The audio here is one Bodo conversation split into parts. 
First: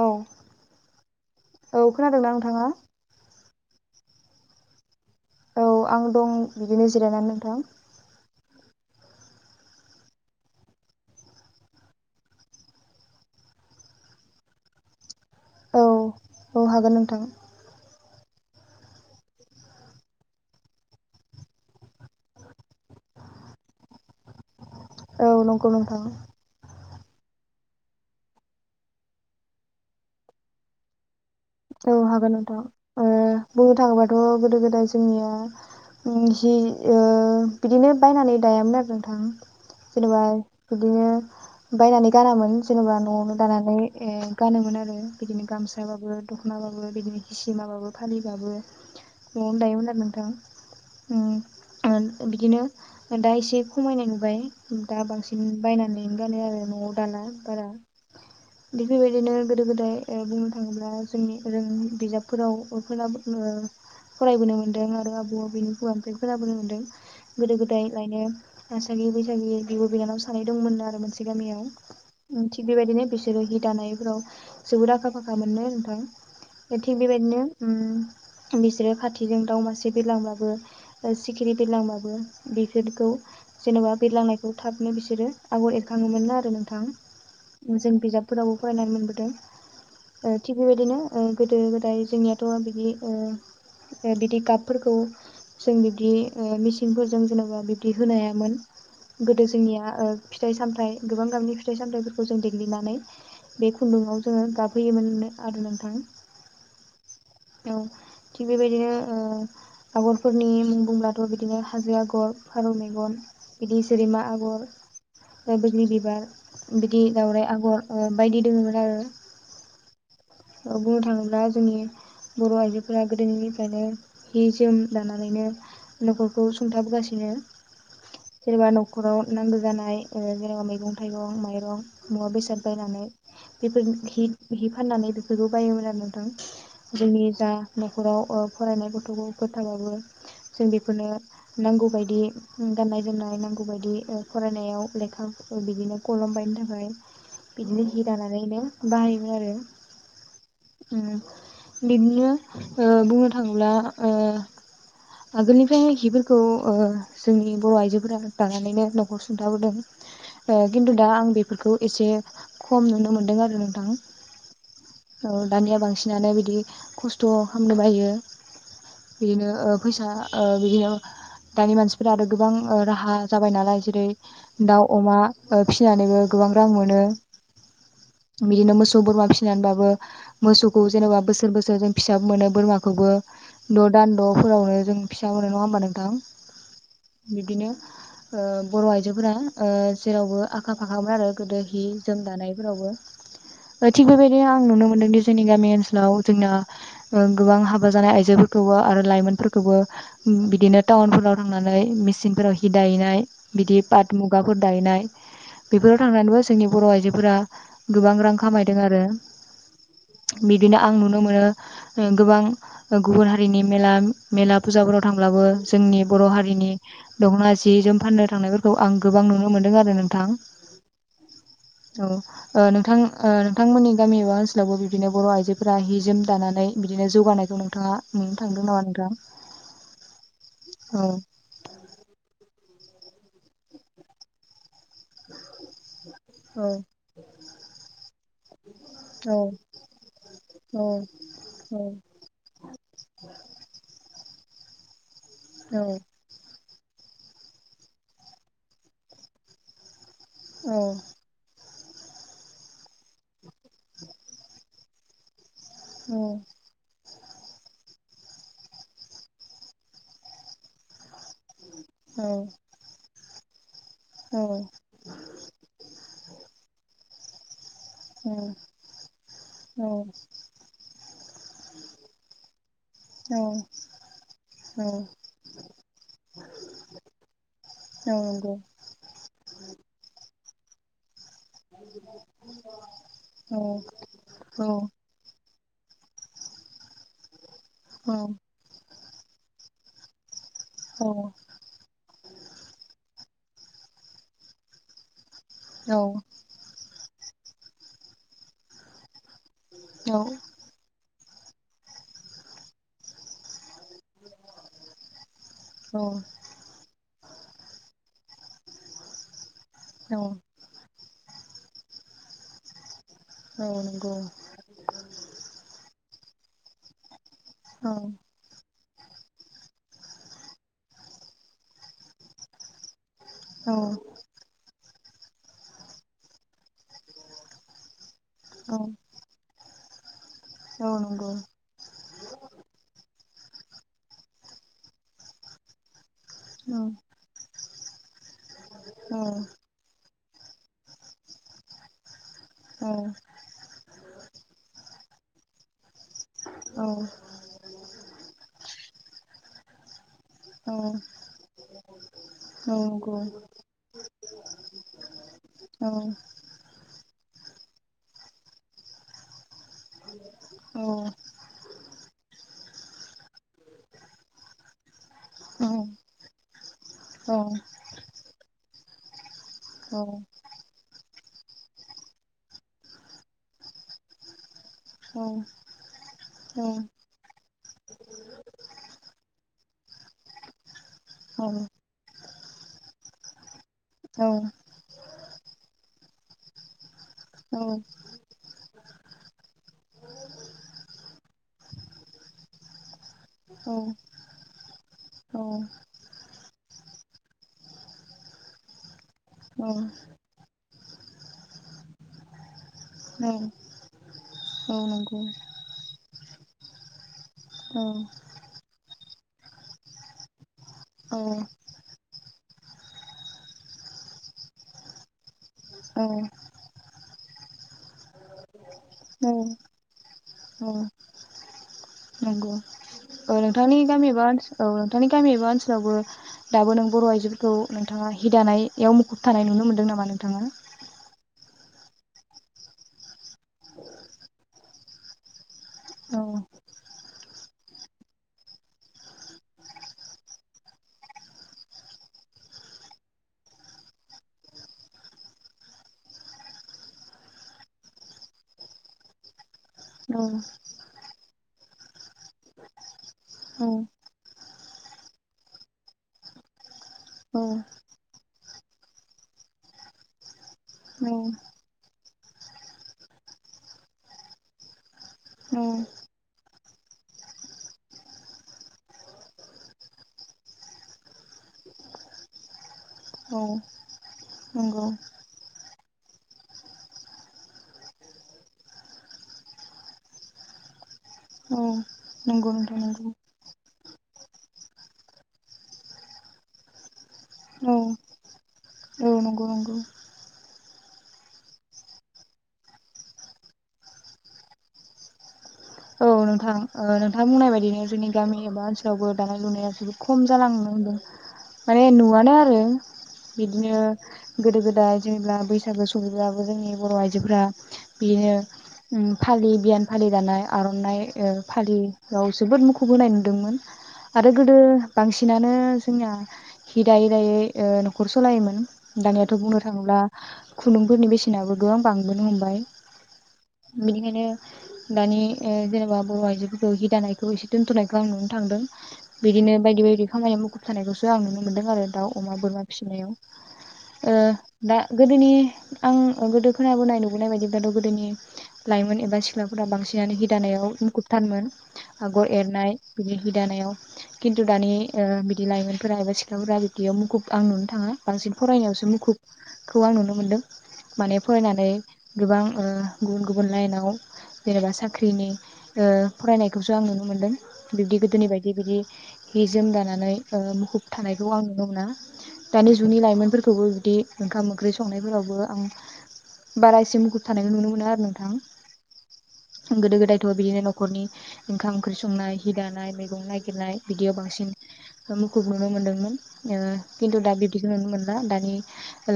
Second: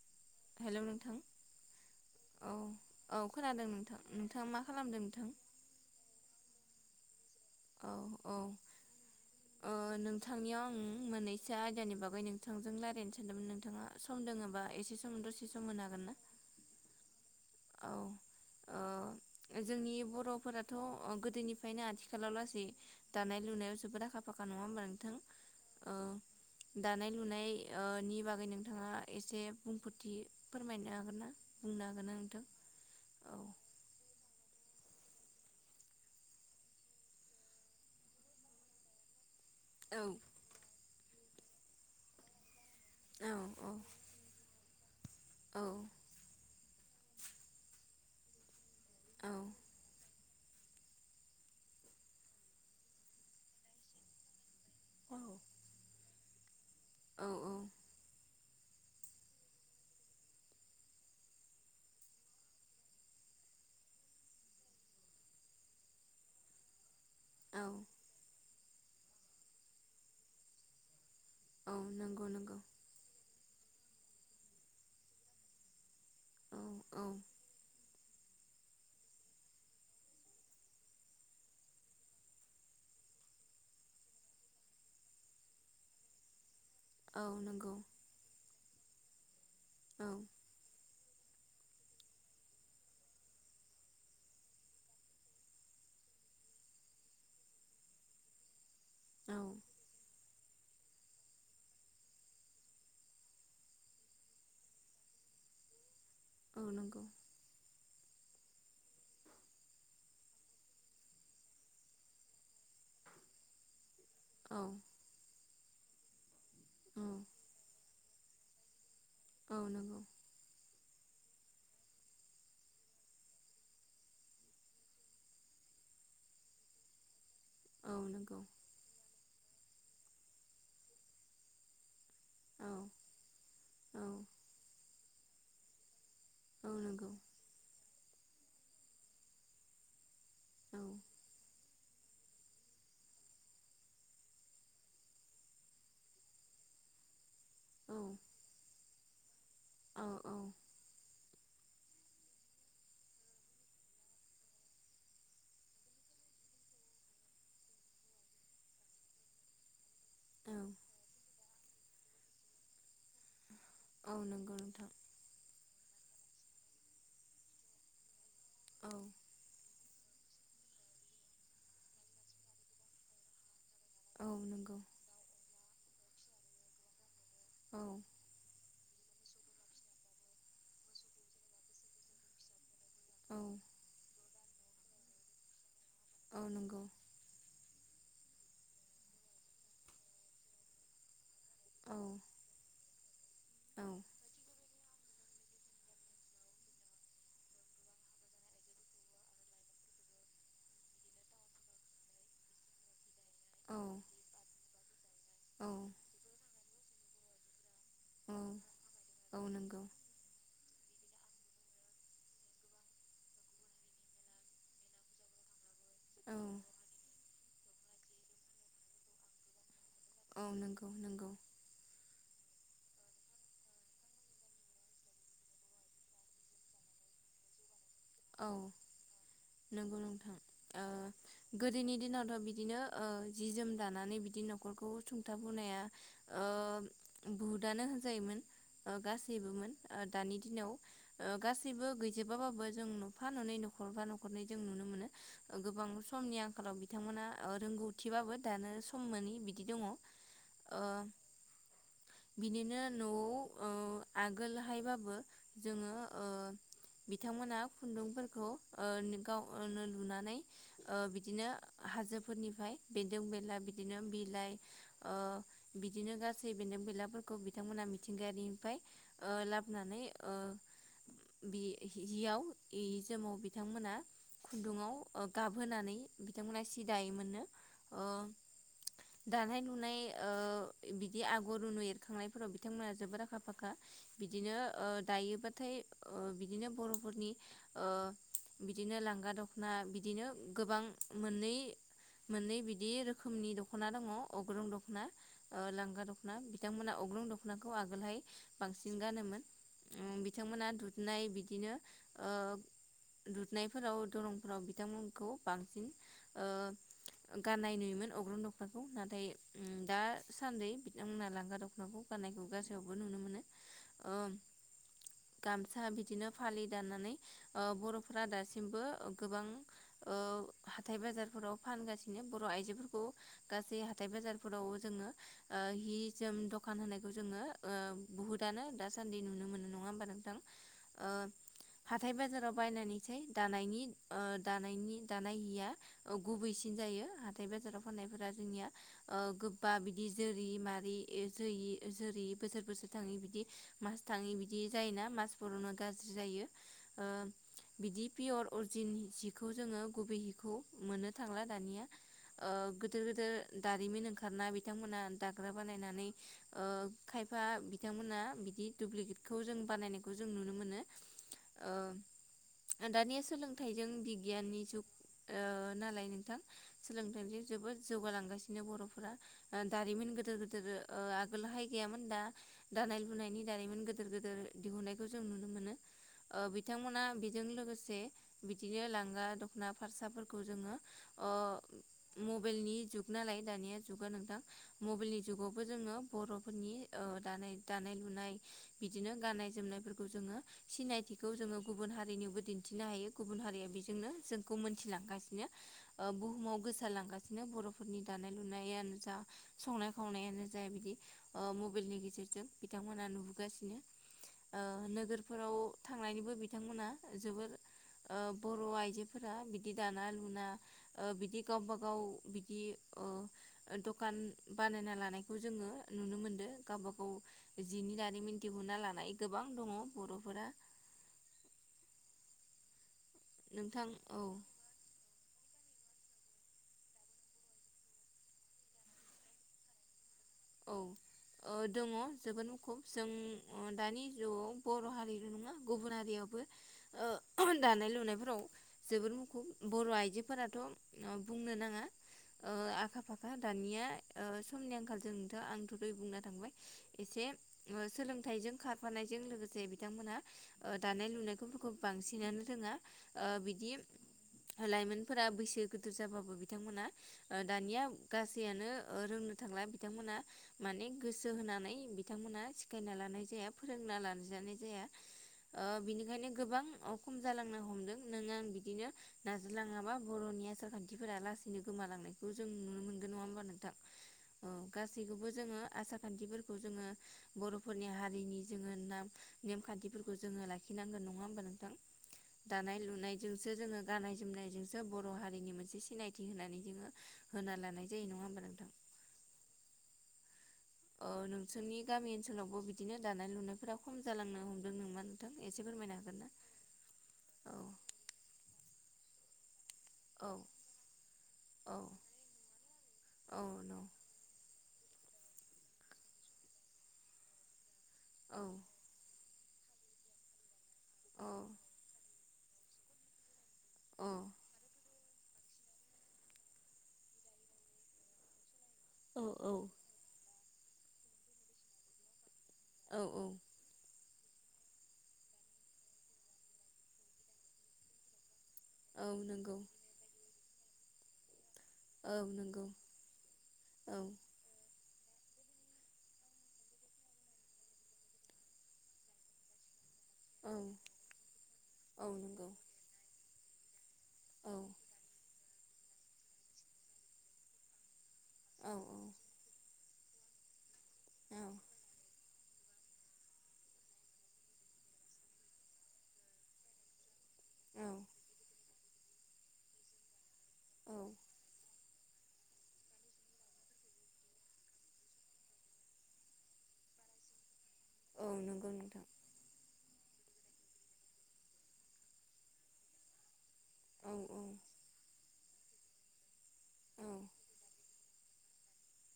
औ हेलौ नोंथां [inaudible] औ खोनादोंना औ नोंथाङा औ खोनादों नोंथां नोंथाङा मा खालामदों नोंथां औ आं दं बिदिनो जिरायनानै द औ दा औ ओ नोंथांनियाव आं मोननैसो आयदानि बागै नोंथांजों रायजलायनो सानदोंमोन नोंथांङा सम लोङोब्ला एसे समाव दसे सम होनो औ हागोन ना औ हागोन नोंथां औ ओ जोंनि बरफोराथ गोदोनिफ्रायनो आथिखालाव लासै दानाय लुनायाव जोबोद आखा फाखा नंङा होनबा औ नंगौ नोंथां दानाय लुनाय ओ नि बागै नोंथाङा एसे बुंफोरथि फोरमायनो हागोन ना बुंनो औ ना हागोन नोंथां नोथां। ओ औ बुंनो थाङोबाथ' गोदो गोदाय जोंनिया जि ओ बिदिनो बायनानै दायामोन आरो नोंथां। औ जेनेबा बिदिनो बायनानै गानामोन जेनेबा औ न'आवनो दानानै गानोमोन आरो बिदिनो औ गामसाबाबो। माबो बिनो गिसि माबो फालिबाबो न'आवनो दायोमोन आरो नोंथां। बिदिनो दा एसे खमायनाय नुबाय दा औ औ बांसिन बायनानैनो गानाय आरो औ मदाना बारा बेफोरबायदिनो गोदो गोदाय बुंनो थाङोब्ला जोंनि रों बिजाबफोराव ओ फरायबोनो मोन्दों आरो आबौ आबैनि हौवानिफ्राय खोनाबोनो मोन्दों। गोदो औ गोदाय लायनो आसागि बैसागि बिब' बिनानाव सानै दंमोनो आरो मोनसे औ नंगौ गामियाव नंगौ थिग बेबायदिनो बिसोरो दानायफ्राव जोबोद आखा फाखा मोनो नोंथां। औ थिग औ बेबायदिनो बिसोरो खाथिजों दाउमासे बिरलांबाबो सिखिरि बिरलांबाबो बेफोरखौ जेन'बा बेरलांनायखौ थाबनो बिसोरो आगर एरखाङोमोननो आरो नों औ नंगौ जों बिजाबफोरावबो नाय मोनबोदों औ ओ थिख बेबायदिनो गोदो गोदाय जोंनियाथ' बिदि बिदि गाबफोरखौ जों बिब्दि मेचंफोरजों जेन'बा बिब्दि होनो हायामोन। औ गोदो जोंनिया फिथाइ सामथायाइ गोबां गामिनि फिथाइ सामथायाइफोरखौ जों देग्लिनानै बे खुन्दुाव जोङो गाबहोयोमोननो आरो नोंथां। औ नंगौ। औ थिग बेबायदिनो आगरफोरनि मुं बुंब्लाथ' बिदिनो हाजो आगर फारौ मेगन बिदि सिरिमा औ आगर ओ बैग्रि बिबार औ बिदि दावउराइ आगर ओ बायदि दोङोमोन आरो। औ नोंगौ। ओ बुंनो थाङोब्ला जोंनि बर' आइजोफोरा गोदोनिफ्रायनो हि जोम दानानैनो न'खरखौ सुंथाबोगासिनो औ नंगौ जेनेबा न'खराव नांगौ जानाय जेनेबा मैगं थाइगं माइरं मुवा बेसाद औ बायनानै बेफोर औ हि हि फाननानै बे बेबो बायोमोन आरो नोंथां। औ नंगौ जोंनि जा न'खराव फरायनाय गथ'खौ फोथाराबो जों औ बेफोरनो नांगौबायायदि गाननाय जोमनाय ओ नांगौ बायदि फरायनायाव लेखा बिदिनो कलम बायनो थाखाय बिदिनो हि दानानैनो बाहायबो आरो। औ औ उम। बिदिनो ओ बुंनो थाङोब्ला आगोलनिफ्राय हिफोरखौ जोंनि बर' आइजोफोरा दानानैनो न'खर सुंथाबोदों। ओ खिन्थु दा आं बे बेफोरखौ एसे खम नुनो मोन्दों आरो। दां औ नंगौ नोंथां औ दानिया बांसि नानो बिदि खस्थ' खालामनो बायो। औ बिनो ओ फैसा ओ बिदिनो दानि मानसिफोरा आरो गोबां ओ राहा जाबाय नालाय जेरै औ नंगौ दाउ अमा ओ फिसिनानैबो गोबां रां मोनो औ बिदिनो मोस [unintelligible] फिसिनानैबाबो मोसौखौ जेनेबा बोसोर बोसोर जों फिसाबो मोनो बोरमाखौबो औ द' दान द'फोरावनो जों फिसा मोनो नङा होनबानों - थां औ नंगौ बिदिनो ओ बर' आइजोफोरा ओ जेरावबो आखा फाखामोन आरो गोदो हि औ जोम दानायफोरावबो औ थिग बेबायदिनो आं नुनो मोनदोंदि जोंनि गामि ओनसोलाव जोंना ओ गोबां हाबा जानाय आइजोफोरखौबो आरो लाइमोनफोरखौबो बिदिनो टाउनफोराव थांनानै मेसिनफोराव हि दाहैनाय बिदि पाट मुगाफोर दाहैयनाय औ बेफोराव थांनानैबो जोंनि बर' आइजोफोरा गोबां रां खामाय दोंआरो नंगौ बिदिनो आं नुनो मोनो गोबां गुबुन हारिनि मेला मेला फुजाफोराव थांब्लाबो जोंनि बर' औ हारिनि दख'ना जि जोम फाननो थांनायफोरखौ आं गोबां नुनो मोन्दों आरो नों थां औ नंगौ नंगौ औ ओ नोंथां ओ नोंथांमोननि गामि एबा ओनसोलावबो बिदिनो बर' आइजोफोरा हि जोम दानानै बिदिनो जौगानायखौ नोंथाङा नुनो औ थांदों नामा नोंथां नंगौ नोंथां औ ओ गोदोनि दिनावथ' बि बिदिनो ओ जि जोम दानानै बिदि न'खरखौ सुंथा बोनाया ओ औ बुहुदआनो होनजायोमोन ओ औ गासैबोमोन ओ दानि दिनाव औ ओ औ गासैबो गैजोबा बाबो जों नफा ननै न'खर नफा नखरनै जों नु मोनो ओ औ गोबां समनि आंखालाव बिथांमोना ओ रोंगौथिबाबो दानो सम मोनोनि बिदि दङ औ बिदिनो न'आव ओ आगोलहायबाबो जों औ बिथांमोना खुन्दुंफोरखौ ओ गावनो लुनानै ओ बिदिनो औ हाजोफोरनिफ्राय बे नदों बेनला बे बिदिनो बिलाइ ओ बिदिनो गास बि बेन्दों बेनला फोरखौ बि बिथांमोनहा मिथिंगायारिनिफ्राय ओ औ लाबोनानै ओ बे हिआव हि जोमाव बिथांमोना खुन्दुाव गाबहोनानै बिथांमोना सि दायोमोनो ओ औ नंगौ दानाय लुनाय ओ बे आगर रुनु एरखांनायफोराव बिथांमोनहा जोबोद आखा औ फाखा बिदिनो औ ओ दायोबा नाथाय ओ बिदिनो बर'फोरनि ओ औ बिदिनो लां गा दख'ना बिदिनो गोबां औ मोननै मोननै बिदि रोखोमनि दख'ना दङ अग्रं दख'ना, ओ लांगा औ दख'ना बिथांमोना अग्रं दख'नाखौ आगोलहाय बांसिन गानोमोन। औ उम बिथांमोना दुद नाय बिदिनो ओ दुुदनायफोराव दरंफोराव बिथांमोनखौ बांसिन औ ओ गाननाय नुयोमोन अग्रं दख'नाखौ नाथाय उम दा औ सान्दै बुंना लांगा दख'नाखौ गाननायखौ गासोब औ नंगौ। गामसा बिदिनो फालि दानानै ओ औ बर'फोरा दासिमबो गोबां ओ हाथाय बाजारफोराव फानगासिनो। बर' आइजोफोरखौ औ गासै हाथाय बाजारफोराव जोङो ओ हि-जोम दखान होनायखौ जोङो ओ बुहुदआनो औ दासान्दि नुनो मोनो, नङा होमबा? नोंथां? औ नंगौ हाथाय-बाजाराव बायनानैसाय दानायनि ओ दानायनि दानाय हिया ओ गुबैसिन औ जायो हाथाय-बाजाराव खनायफोरा जोंनिया औ ओ गोबबा बि जोरि मारि इ जोयि ओ जोरि बोसोर औ बोसोर थाङै बिदि मास थाङै बिदि जायो ना मास बरना गा ज्रि जायो औ ओ बिदि पियर अर जिन जिखौ जोङो गुबै खौ औ नंगौ औ मोननो थांला दानिया ओ औ गोदोर गोदोर दारिमिन ओंखारना बिथांमोना दाग्रा बानायनानै ओ खायफा बिथांमोना बिदि दुब्लिकेटखौ जों बानायनायखौ जों नुनो मोनो ओ औ दानिया सोलोंथाइजों बिगियाननि जुग ओ नालाय नोंथां सोलोंथाइजों जोबोद जौगालांगासिनो बर फुरा औ दारिमिन नंगौ औ गोदोर गोदोर ओ आ लहाय गैयामोन दा दानाय लुनायनि दारिमिन गोदोर गोदोर दिहुननायखौ जों नुनो मोनो ओ बिथांमोना बेजों लोगोस से बिदिनो लांगा दखना फारसाफोरखौ जोङो ओ औ मबाइलनि जुग नालाय दानिया जुगा नोंथां मबाइलनि जुगावबो जोङो बर फोरनि औ दानाय दानाय लुनाय बिदिनो गाननाय जोमनायफोरखौ जोङो सिनायथिखौ जोङो गुबुन हारिनिबो दिन्थिनो हायो गुबुन हारिया बेजोंनो जोंखौ मोनथिलांगासिनो ओ बुहुमाव गोसारलांगासिनो बरफोरनि दानाय लुनायानो जा संनाय खावनायानो जा बिदि ओ मबाइलनि गेजेरजों बिथांमोना नुबोगासिनो नोंगौ थांनायनिबो बिथांमोना जोबोर ओ बर आइजोफोरा बिदि दाना लुना ओ बिदि गावबाागाव बिदि दखान बानायना लानायखौ जोङो नुनो मोनदों गावबा गाव जिनि दारिमिन दिहुनना लानाय गोबां दङ बर फोरा औ औ नोंथांनि गामिबाओ औ नोंथांनि गामिबा ओनसावबो दाबो नों बर आइजोफोरखौ नोंथाङा हिदानायाव मुखुब थानाय नुनो मोन्दों नामा नों थाङा औ ओ दङ जोबोद मुखुब जों दानि जुआव बर हारिल नङा गुबुन औ हारियावबो दानाय लुनायफोराव जोबोर मुखुब बर आइजोफोराथ बुंनो नाङा ओ आखा फाखा दानिया समनि आंखालजों आंथ दहय बुंना थांबाय एसे ओ सोलोंथाइजों खारफानायजों लोगोसे बिथांमोना ओ दानाय लुनाय खफोरखौ बांसिनानो रोङा बिदि लाइमोनफोरा बैसो गोदोर जाबाबो बिथांमोना औ दानिया गासैयानो रोंनो थांला बिथांमोना माने गोसो होनानै बिथांमोना सिखायना लानाय जाया फोरोंना लाजानाय जाया औ ओ बिनिखायनो गोबां खम जालांनो हमदों नों आं बिदिनो नाजलाङाबा बर'नि आसार खान्थिफोरा लासैनो गोमालांनायखौ जों नुनो मोनगोन नङा होमबा औ नोंथां? औ नंगौ गासैखौबो जोङो आसार खान्थिफोरखौ जोङो बरफोरनि हारिनि जोङो नाम नेमखान्थिफोरखौ जोङो लाखिनांगोन नङा होमबा औ नोंथां नंगौ दानाय नोंथां नंगौ लुनायजोंसो जोङो गाननाय जोमनायजोंसो बर' हारिनि मोनसे सिनायथि होनानै जोङो होना औ लानाय जायो नङा होमबा नोंथां? औ नंगौ नंगौ ओ नोंसोरनि गामि ओनसोलावबो बिदिनो दानाय लुनायफोरा खम जालांनो हमदों नोंमा नोंथां एसे फोरमायनो औ हागोन ना? ओ नोंथां नोंथां बुंनाय बायदिनो औ जोंनि गामि एबा ओनसोलावबो दानाय लुनाया औ औ औ न' [unintelligible] [unintelligible] जेब्ला बैसागो सफैब्लाबो जोंनि बर' आइजोफोरा बिनो औ उम फालि बियान फालि दानाय आरनाइ अ ओ फालि आव जोबोद मुखुब होनाय नुदोंमोन औ आरो गोदो बांसिनानो जोंनिया हि दायै दायै ओ न'खर सलायोमोन दानियाथ' बुंनो औ थाङोब्ला खुन्दुंफोरनि बेसेनाबो गोबां बांबोनो हमबाय औ औ बेनिखायनो दानि ओ जेनेबा बर' आइ जोफोरखौ हि दानायखौ एसे दोनथ'नायखौ आं नुन थांदों औ बेदिनो नंगौ बायदि बायदि खामाय मुखुब थानायखौसो आं नुनो मोनदों आरो दाउ औ अमा बोरमा नंगौ फिसिनायाव औ ओ दा गोदोनि आं गोदो खोनाबोनाय नुबोनाय बायदिब्लाथ' गोदोनि लाइमोन एबा सिख्लाफोरा बांसि नानो हि औ दानायाव मुखुब [unintelligible] औ आगर नंगौ एरनाय बिनि हि दानायाव खिन्थु औ दानि ओ बिद दि लाइमोनफोरा एबा सिख्लाफोरा बिदियाव मुखुब आं नुनो थाङा बांसिन औ फरायनायावसो मुखुब खौ आं नुनो मोनदों माने फरायनानै गोबां ओ गुबुन गुबुन लाइनाव जेनेबा साख्रिनि ओ फरायनायखौसो आं नुनो मोन्दों औ बिब्दि गोदोनि बायदि बिदि हि जोम दानानै ओ मुखुब औ थानायखौ आं नुनो मोना दानि जुनि लाइमोनफोरखौबो बिदि ओंखाम ओंख्रि संनायफोरावबो आं बारासिम मुखुब थानायखौ नुनो मो नो आरो नोंथां औ नंगौ नोंथां [unintelligible] गोदो गोदाय [unintelligible] खरनि ओंखाम ओंख्रि संनाय हि दानाय मैगं नायग गिरनाय औ बिदियाव औ बांसिन ओ मुख खुब नुनो मोनदोंमोन ओ औ खिन्थु दा बिदिखौ नुनो मोनला दानि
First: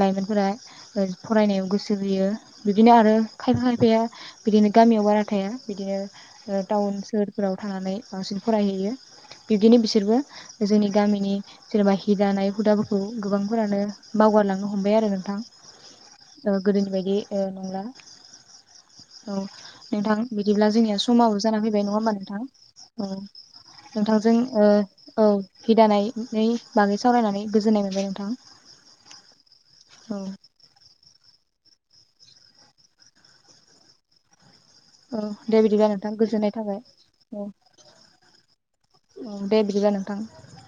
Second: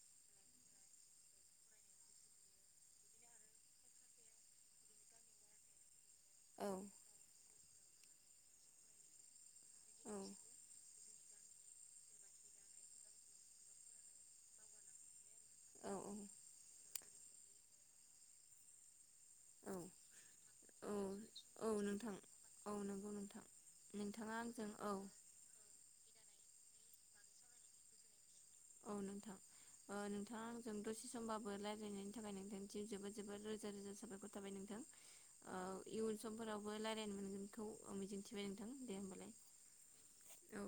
लाइमोनफोरा ओ फरायनायाव गोसो होयो बिदिनो आरो खायफा खायफाया बिदिनो गामियाव बारा थाया बिदिनो ओ औ टाउन सोहोरफ्राव थानानै बांसिन फरायहैयो बिब्दिनो बिसोरबो जोंनि गामिनि जेनेबा हि दानाय हुदाफोरखौ गोबांफोरानो बावगारलांनो हमबाय आरो नोंथां ओ गोदोनि बायद [unintelligible] औ नोंथां बिदिब्ला जों समाबो जाना फैबाय नङा होमबा नोंथां औ नंगौ ओं नोंथां नोंथांजों नोंथाङा ओ आंजों औ हि दानाय नै बागै सावरायनानै गोजोननाय मोनबाय नोंथां। औ नोंथां। ओ औ नोंथां आंजों दसे समबाब बो लायनायनि थाखाय नोंथांनिसिम जोबोद जोबोद रोजा रोजा साबायखर थाबाय नोंथां। औ दे थां ओ बिदिब्ला नोंथां इयुन गोजोननाय समफोरावबो थाबाय लायरायनो औ मोनगोनखौ मिजिंथिबाय नोंथां दे होमबालाय औ दे बिदिब्ला नोंथां औ।